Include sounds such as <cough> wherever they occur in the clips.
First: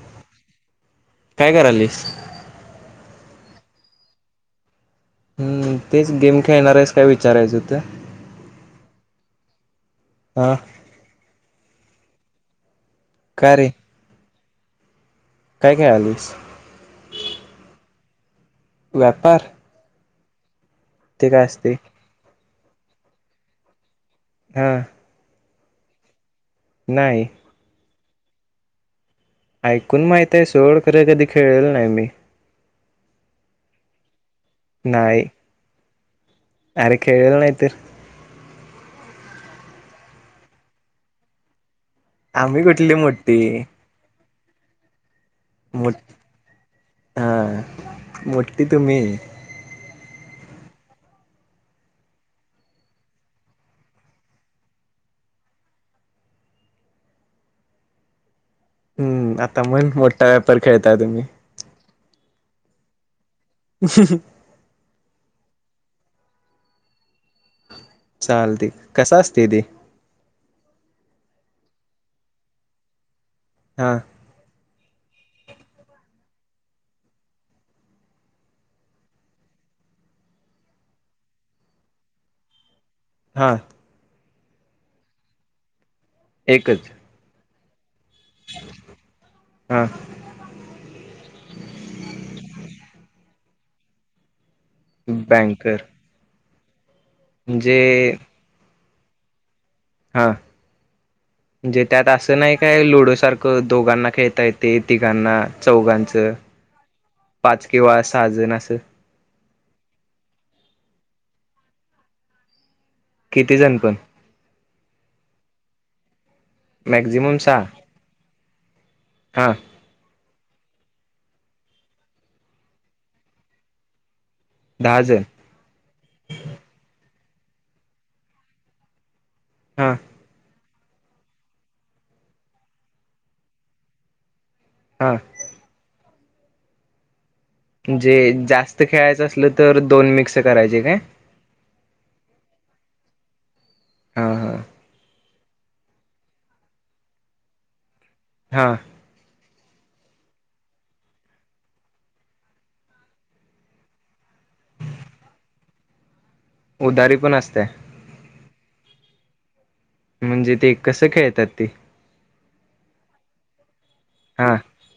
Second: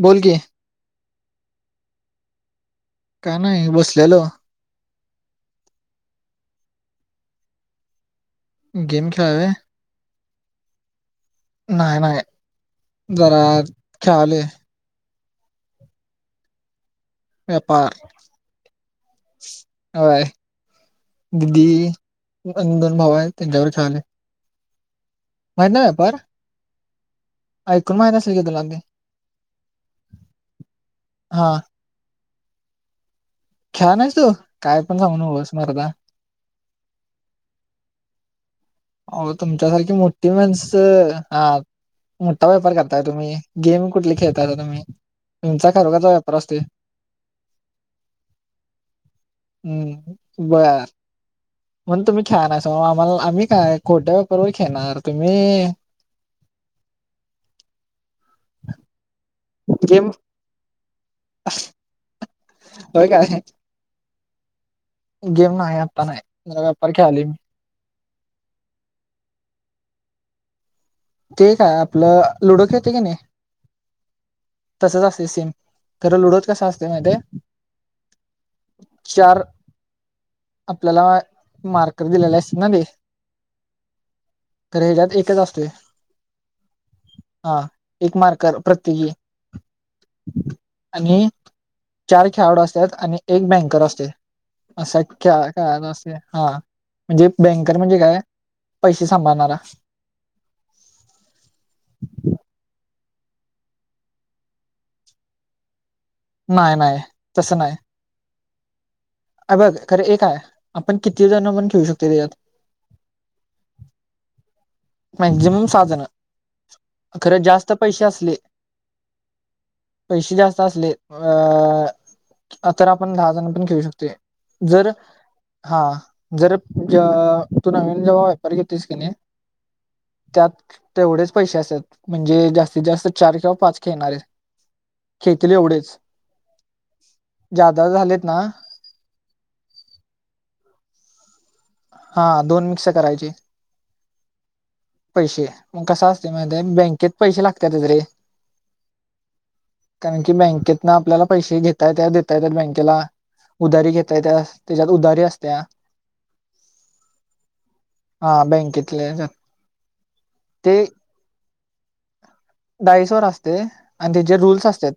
बोल की काय करालीस? काय नाही बसलेलो. हम्म तेच गेम खेळणार आहेस काय विचारायचं होतं. गेम खेळाय होय. हा. नाही नाही जरा का रे खेळालोय. काय खेळालायस. व्यापार व्यापार. होय. ते काय असते? अ दोन भाव आहेत त्यांच्यावर खेळालोय. हा. माहित नाही व्यापार. नाही. ऐकून माहित असेल की तुला ते. ऐकून माहित आहे सोड खरं कधी हा खेळलेलं नाही मी. खेळला नाहीस तू काय पण सांगू नकोस मर्दा. आरे खेळलो नाय तर. हो तुमच्यासारखी मोठी माणसं हा. मोठा आम्ही व्यापार कुठली करताय तुम्ही मोठी गेम कुठली खेळताय तुम्ही. तुमचा मो खरोखरचा व्यापार असतोय. हा मोठी तुम्ही. हम्म बर म्हणून तुम्ही खेळला नाहीसा बाबा आम्ही काय खोट्या व्यापार वर खेळणार तुम्ही. हम्म आता म्हण गेम मोठा व्यापार खेळताय तुम्ही. होय काय हं ह गेम नाही आता नाही जरा व्यापार खेळालोय मी. चालते कस असतंय ते? ते का आपलं लुडो खेळते की नाही हा तसच असते सेम खरं लुडोच कसा असते माहित हाय. चार आपल्याला मार्कर दिलेले अस ना ते. हा. तर हेच्यात एकच असतोय. एकच. हा एक मार्कर प्रत्येकी. हा आणि चार खेळाडू असतात आणि एक बँकर असतय असाख्या बँकर काय असते हा. म्हणजे बँकर म्हणजे काय पैसे सांभाळणारा. हा, म्हणजे त्यात असं नाही काय लुडो सारखं दोघांना खेळता येते तिघांना, चौघांचं नाही नाही तसं पाच नाही किंवा सहा जण असं. अ बघ खरं एकय आपण किती जण म्हण खेऊ शकतोय तिच्यात. किती जण पण? मॅक्झिमम सहा जण. मॅक्झिमम खर सहा जास्त पैसे असले, हा पैसे जास्त असले अ तर आपण दहा जण पण खेऊ शकतोय. जर दहा जण हा जर अ तू नवीन जेव्हा व्यापारी घेतोस की नाही हा त्यात तेवढेच पैसे असात म्हणजे जास्तीत जास्त चार किंवा पाच खेळणारे. हा खेळतील एवढेच. जादा जे झालेत ना जास्त खेळायचं असलं तर दोन मिक्स करायचे काय? हा दोन मिक्स करायची. हा हा. पैसे कस असतय माहित हाय बँकेत पैसे लागत्यातच रे. हा. कारण की बँकेत ना आपल्याला पैसे घेता येत देता येत बँकेला. उधारी घेत येत्या त्याच्यात उदारी आत्या. उधारी पण असते. हा बँकेतले. म्हणजे ते कसं खेळतात तेी डाईसवर असते आणि त्याचे हा रूल्स असत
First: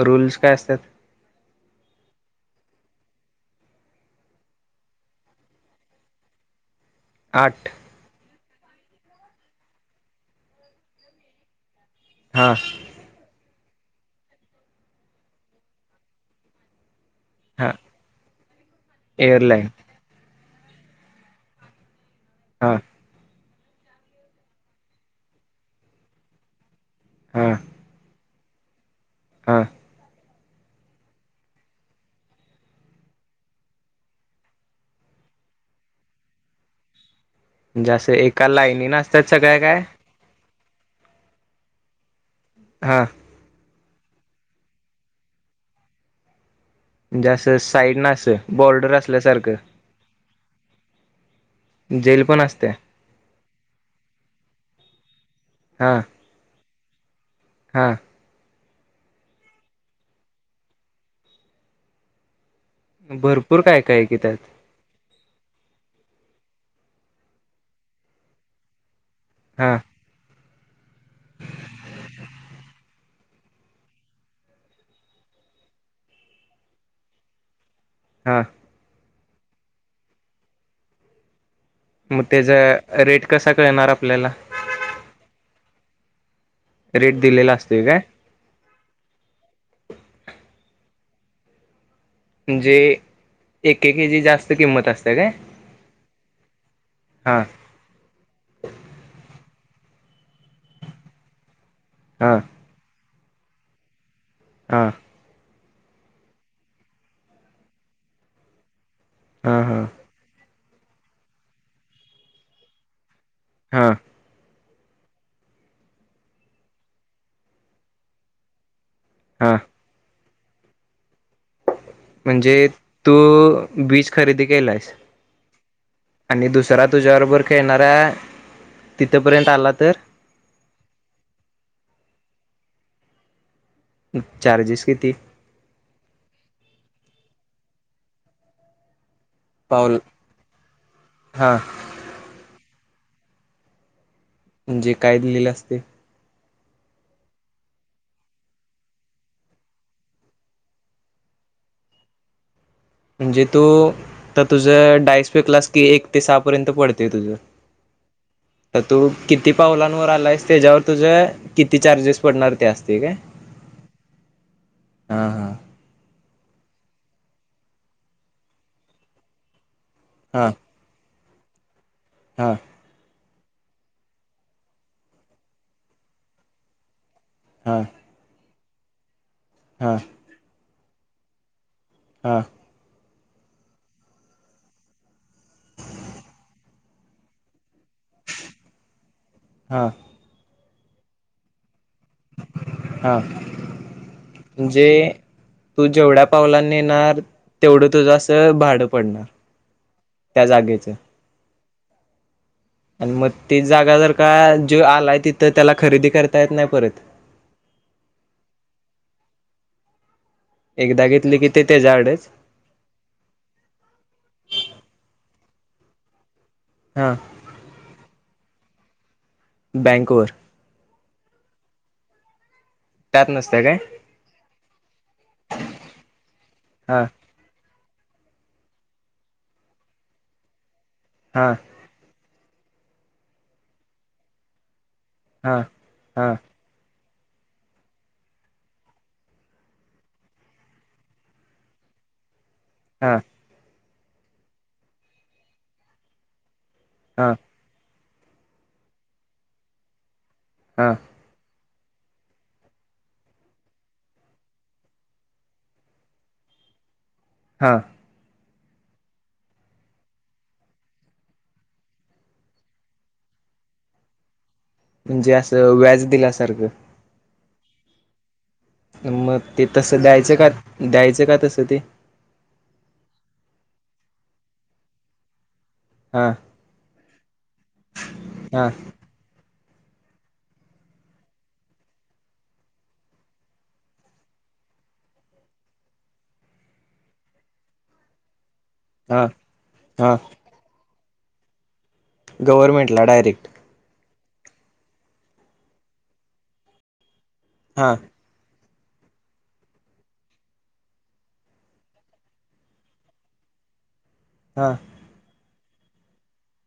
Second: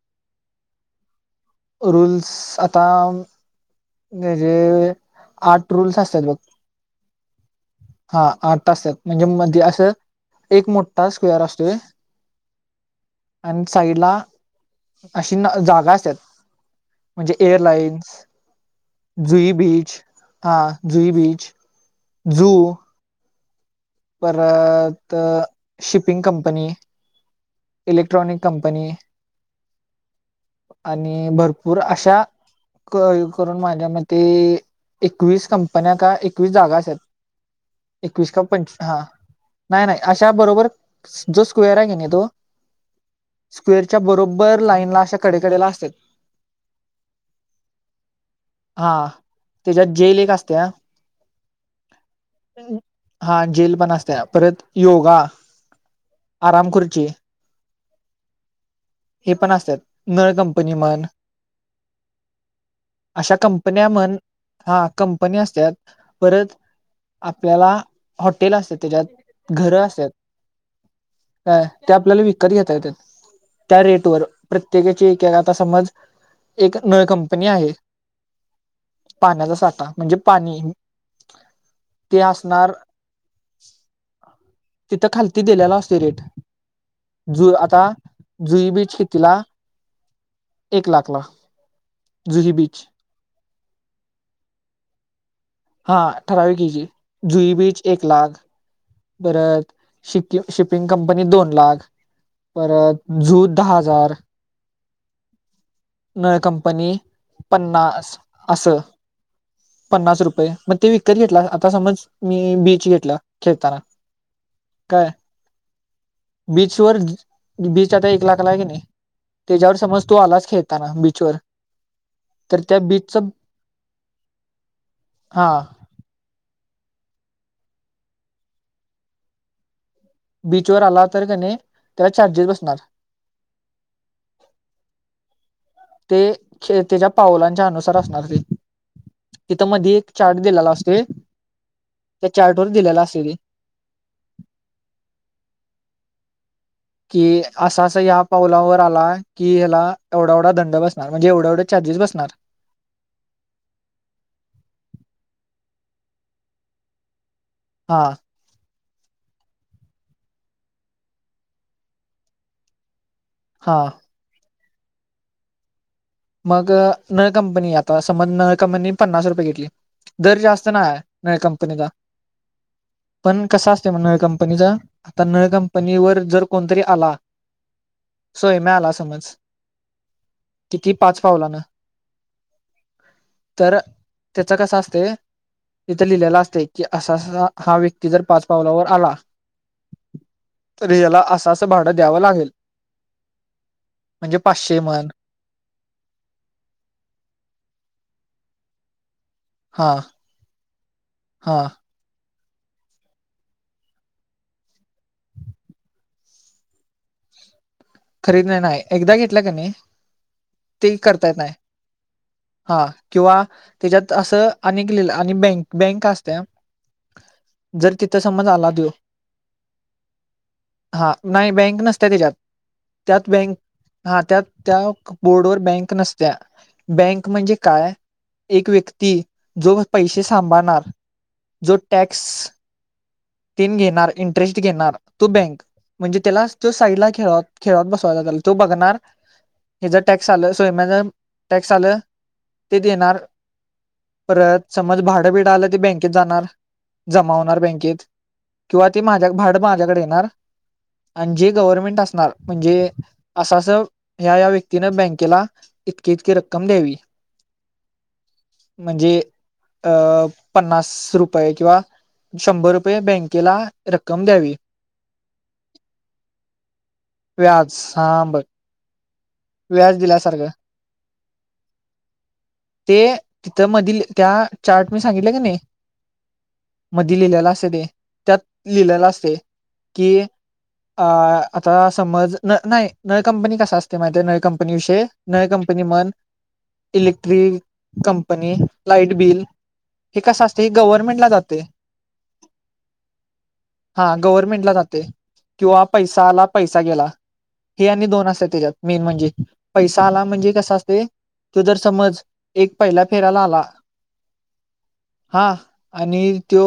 रूल्स काय असतात रल्स आताम म्हे आठ रूल्स असतात बघ आठ हा आठ त असतात म्हणजे मध्ये असं एक मोठा स्क्वेअर असतोय हा आणि साईडला अशी जागा असतात म्हणजे हा एअरलाइन्स जुई एअरलाईन बीच हा जुईबीज जू हा परत शिपिंग कंपनी हा इलेक्ट्रॉनिक कंपनी हा आणि भरपूर अशा क करून माझ्या म एकवीस कंपन्या का एकवीस जागा आहेत जस एका लाईन हा नाही नाही अशा बरोबर जो स्क्वेर आहे की नाही तो हा स्क्वेअरच्या बरोबर लाईनला अशा कडेकडेला असतेत जा अस साईडन अस बॉर्डर असल्यासारखं त्या जेल पण असते हा जेल पण असत्या परत योगा हम आम खुर्ची हम्म हे पण असतेत नळ कंपनी म्हण अशा भरपूर काय कंपन्या काय की म्हण त्यात हा कंपनी असतात परत आपल्याला हॉटेल असते त्याज्यात हा घरं असत काय ते आपल्याला विकत घेता येत्यात त्या रेट वर प्रत्येकेची एकेकाच समज एक नळ कंपनी आहे हम पाण्याचा साठा म्हणजे पाणी ते मग असणार त्याज्या रेट कसा कळणार आपल्याला लास्ट रेट रेट दिलेला जु आता असतोय काय जुईबीची शेतीला एक लाख ला जुई बीची एकेके ची जास्त किंमत असते काय हा ठरावीक केजी हा जुई बीच एक लाख परत शिकिंम शिपिंग कंपनी दोन लाख हा परत झूध दहा हजार हा नळ कंपनी पन्नास असं हा हा पन्नास रुपये मग ते विकत घेतला आता समज मी बीच घेतला खेळताना हा काय बीचवर बीच आता एक लाखाला आहे की नाही हा त्याच्यावर समज तो आलाच खेळताना बीच म्हणजे तू बीज खरेदी केलायस हा आणि दुसरा तुझ्या बरोबर खेळणारा तिथ पर्यंत आला तर बीचवर आला तर काय नाही त्याला चार्जेस बसणार चार्जेस किती ते त्याच्या पावलांच्या अनुसारा असणार ते तिथं मधी पाऊल चार्ट दिलेला असते हा त्या चार्ट बर दिलेला असेल म्हणजे काय दिलेलं असते कि असा अस या पावलावर आला की याला एवढा एवढा दंड बसणार म्हणजे एवढ एवढ <inaudible> बसणार म्हणजे तू तर तुझ डायस पेक्सला कि एक ते सहा पर्यंत पडतेय तुझं हा तर तू किती पावलांवर आलायस त्याच्यावर तुझ किती चार्जेस पडणार ते असतील्या हम हम हम मग नळ कंपनी आता समन्न कंपनी पन्नास रुपये घेतली दर जास्त नळा हाय नळ कंपनीला हम्म पण कसा असते म नळ कंपनीचा नळ कंपनी वर जर कोणतरी आला हम सोय मिळाला समज हम किती पाच पावलान हा तर त्याचा कस असतय तिथं लिहल्यालं असते कि असा हा व्यक्ती जर पाच पावलावर आला हा तरी याला असं असं भाडं द्यावं लागेल हा म्हणजे पाचशे म्हण तू जेवढ्या पावला येणार तेवढं तुझं असं भाडं पडणार हा त्या जागेचं हा आणि मग ती जागा जर का जे <unintelligible> आलाय तिथं त्याला खरेदी करता येत नाही परत <inaudible> खरीद नाही <unintelligible> ना एकदा घेतल का नाही ते एकदा करता येत घेतली की नाय ते त्याच्याकडेच हा किंवा त्याच्यात असं अनेक लिहिलं आणि बँक बँक असत्या हा त्या समज आला देऊ बँक वर हा नाही बँक नसत्या तेज्यांत त्यात नसत्या काय हा त्या त्या बोर्डवर बँक नसत्या हां बँक म्हणजे काय एक व्यक्ती जो पैसे सांभाळणार हां जो टॅक्स तीन घेणार इंटरेस्ट घेणार तो हा बँक म्हणजे हा त्याला तो साइड ला खेळत खेळत <unintelligible> बसवाात तो बघणार ह <unintelligible> जर टॅक्स आलं सोयम्या ज टॅक्स आलं ते हा देणार परत समज भाडंबिड आलं ते बँकेत जाणार हा जमा होणार बँकेत किंवा ते माझ्या भाड माझ्याकडे येणार हा आणि जे गवरमेंट असणार म्हणजे अस अस या या व्यक्तीनं बँक केला इतकी इतकी रक्कम संमदेवी <unintelligible> हा म्हणजे अ पन्नास रुपये किंवा शंभर- रुे <unintelligible> बँकेला रक्कम द्यावी म्हणजे असं व्याज दिल्यासारखं व्याज सांबर मग ते तसं द्यायचं का द्यायचं का तसं ते ते तिथं मधील त्या चार्ट मी सांगितल क नाही. हा मधी लिहिलेल्या असते ते त्यात हा लिहिलेला असते कि आता समज न नाही नळ कंपनी कस असते माही नव्या कंपनी विषय नवी कंपनी म्हण इलेक्ट्रिक कंपनी लाईट हा बिल हा हे कसं असत हे गव्हरर्मेंट ला जातय. गवरमेंटला डायरेक्ट. हा गव्हर्नमेंटला जाते किंवा पैसा आला पैसा गेला हे हा आणि दोन असते तेज्यात. मेन म्हणजे पैसा आला म्हणजे कसा असते. तू जर समज एक पहिला फेराला आला. हा. हा आणि तो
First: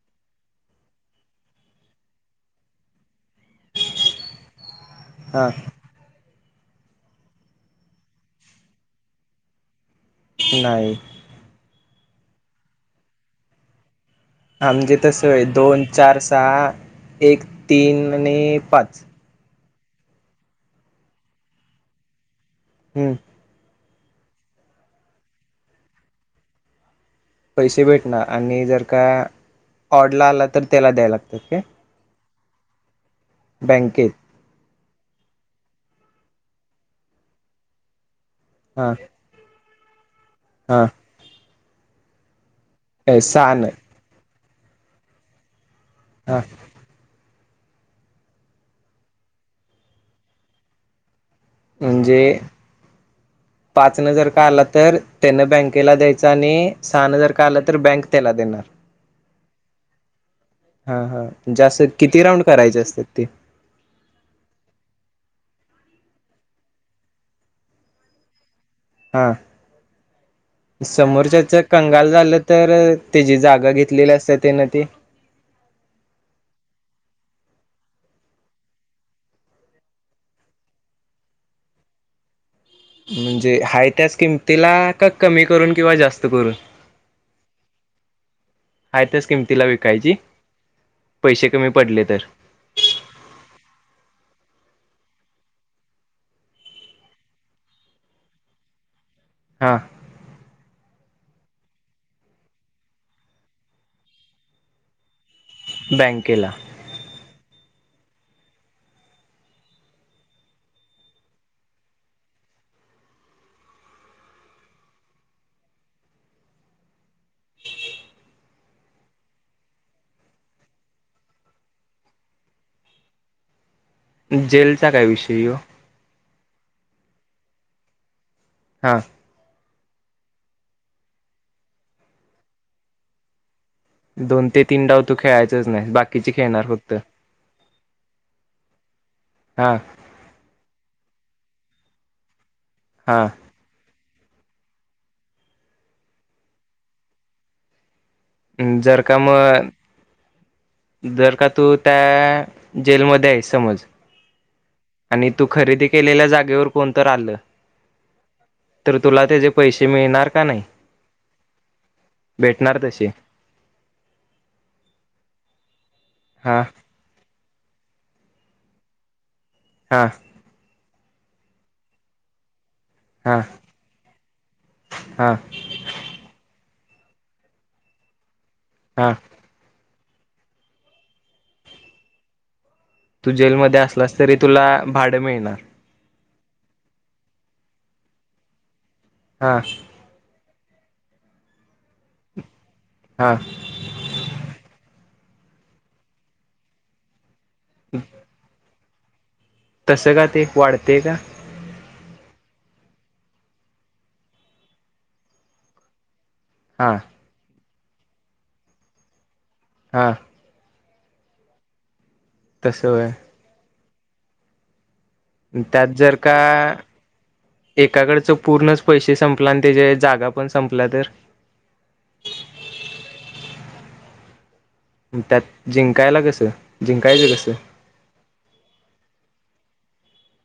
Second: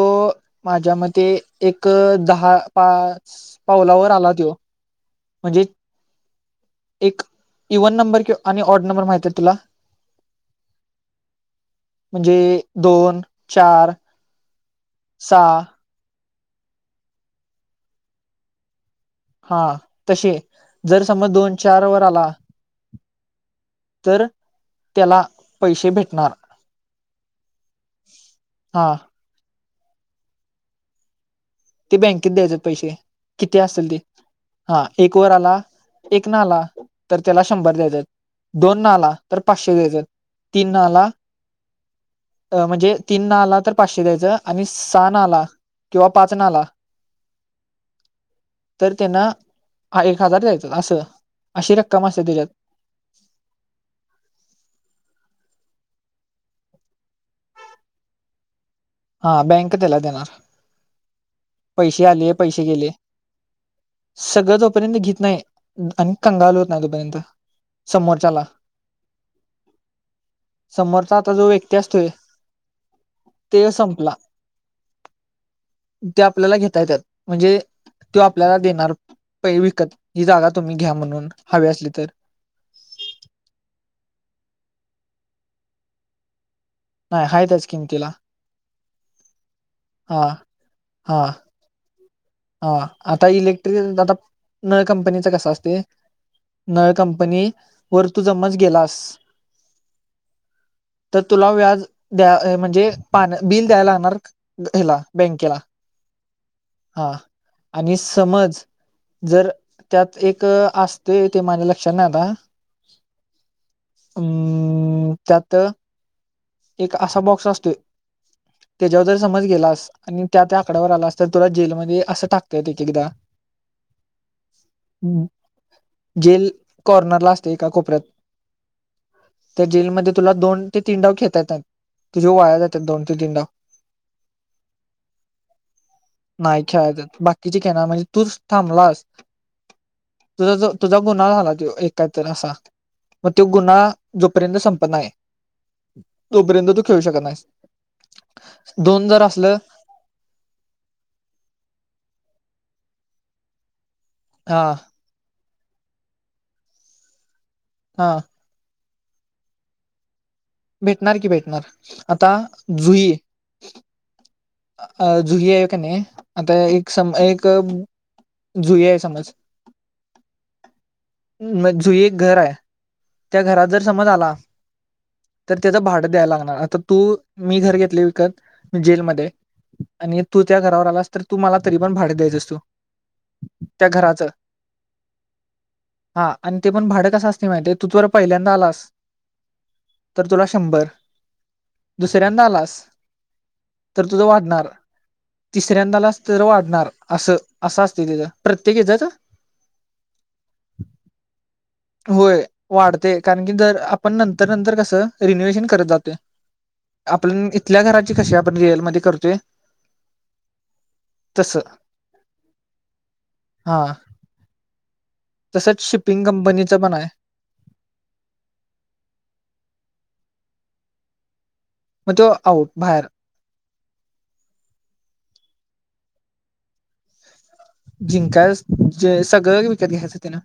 माझ्या मते एक दहा पा च पावलावर आला त्यो हा म्हणजे एक इव्हन नंबर किंवा आणि ऑड नंबर माहित आहेत तुला? नाही. म्हणजे दोन, चार आमजे तसय सहा दोन, चार, सहा, एक, तीन आणि पाच. हा तसे जर समज दोन चार वर आला. हम्म तर त्याला पैसे भेटणार पैसे भेटणार आणि जर हा का ऑडला आला तर तेला द्यायला लागतात काय ते बँकेत द्यायचे पैसे किती असतील ते. बँकेत हा एक वर आला एक ना आला तर त्याला शंभर द्यायचे. दोनं हां आला तर पाचशे द्यायचं तीनं हां आला म्हणजे तीनं सहा आला तर नाही पाचशे दयायचं आणि सहा आला किंवा पा हां प्रचनला तर त्यांना एक हजार द्यायचं असं. अशी रक्कम म्हणजे असते त्याच्यात पाच ने जर का आला तर त्यान. बँकेला द्यायच आणि सहाणे जर का आलं तर बँक त्याला देणार. हो बँक त्याला देणार. हा हा जास्त पैसे किती आलेय राऊंड पैसे करायचे गेले असतात ते सगळं जोपर्यंत घेत नाही. आणि कंगाल होत ना तोपर्यंत समोरच्याला. हा आ समोरचा आता जो समोरच्याच व्यक्ती असतोय कंगाल झालं तर तेजी जा ते संपला ते आपल्याला घेता येतात म्हणजे तो आपल्याला देणार पै विकत ही जागा तुम्ही घ्या म्हणून हवी असली तर. म्हणजे हाय त्याच किंमतीला का कमी करून किंवा जास्त करून. नाही आहे त्याच किंमतीला. काय जे पैसे कमी पडले तर. हा आता इलेक्ट्रिक आता नळ कंपनीचा कस असते. नळ कंपनी वर तू समज गेलास हो तर तुला व्याज द्या म्हणजे पा बिल द्यायला लागणार हला बँकेला. बँकेला. हा आणि समज. जर त्यात एक असतोय ते माझ्या लक्षात नाइ आता हम्म त्यात एक असा बॉक्स असतो. त्याच्यावर जर समज गेलास आणि त्या त्या आकड्यावर आलास तर तुला जेलमध्ये असं टाकतंय एक एकदा. जेलचा काय विषय यो जेल कॉर्नरला असतोय का कोपऱ्यात. हा. तर जेलमध्ये तुला दोन ते तीन डाव घेता येतात तुझे वाया जातात दोन ते तीन डाव. दोन ते तीन डाव तू खेळायचच नाही बाकीचे नाही खेळणार फक्त खेळाचत बाकीचे खेळणार म्हणजे तूच थांबला <inaudible> ह. तुझा जो तुझा गुन्हा झाला तो एक काहीतरी एक असा हा मग तो गुन्हा जोपर्यंत संपत नाही आहे जोपर्यंत तू खेळू शकत नाही जर का मग जर का तू त्या जेलमध्ये आहे समज हो आणि तू खरेदी केलेल्या जागेवर कोणतरी आलं हो तर तुला त्याचेे पैसे मिळणार का नाही भेटणार की भेटणार आता भेटणार तसे जुई अ जुई आहे का नाही आता हा एक सम एक जुय या समज हो मग जुई एक घर आहे हा त्या घरात जर समज आला हा तर त्याचं भाडं द्यायला लागणार आता तू मी घर घेतले विकत हा जेलमध्ये आणि तू त्या घरावर आलास तर तू मला तरी पण भाडे द्यायच असतो. तू जेलमध्ये असलास तरी तुला भाडं मिळणार. हा आणि ते पण भाडं कसं असते माहितीय आहे तू त पहिल्यांदा आलास हा. तर तुला शंभर दुसऱ्यांदा आलास हा. तुज वाढणार तिसऱ्यांदा आलास तर वाढणार अस असं असते तेज. ते घेतात. तसं का ते वाढतेय का? होय वाढते कारण की जर आपण नंतर नंतर कसं रिन्युवेशन करत जातोय. हा आपण इथल्या घराची कशी आपण रेअल मध्ये करतोय. हा. तसं. तसं होय. हा. तसंच त्यात जर शिपिंग का कंपनीच पण आहे एकाकडचं पूर्णच पैसे संपला आणि त्याचे जागा पण संपल्या तर. मग तो आउट बाहेर. त्यात जिंकायला कसं जिंकायचं कसं? जिंकाय ज सगळं विकत घ्यायचं तेन.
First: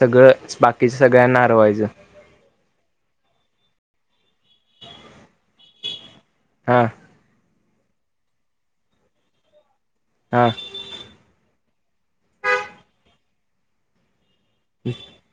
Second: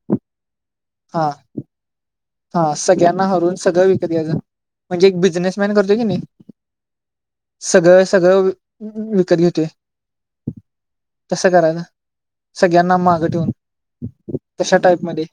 सगळंच बाकीच सगळ्यांना हरवायचं. हा सगळ्यांना हरवून सगळं विकत यायचं म्हणजे एक बिझनेसमॅन करतो की नाही. हा. सगळं सगळं विकत घेतोय. हा. करा ना सगळ्यांना मागं ठेवून कशा टाईप मध्ये.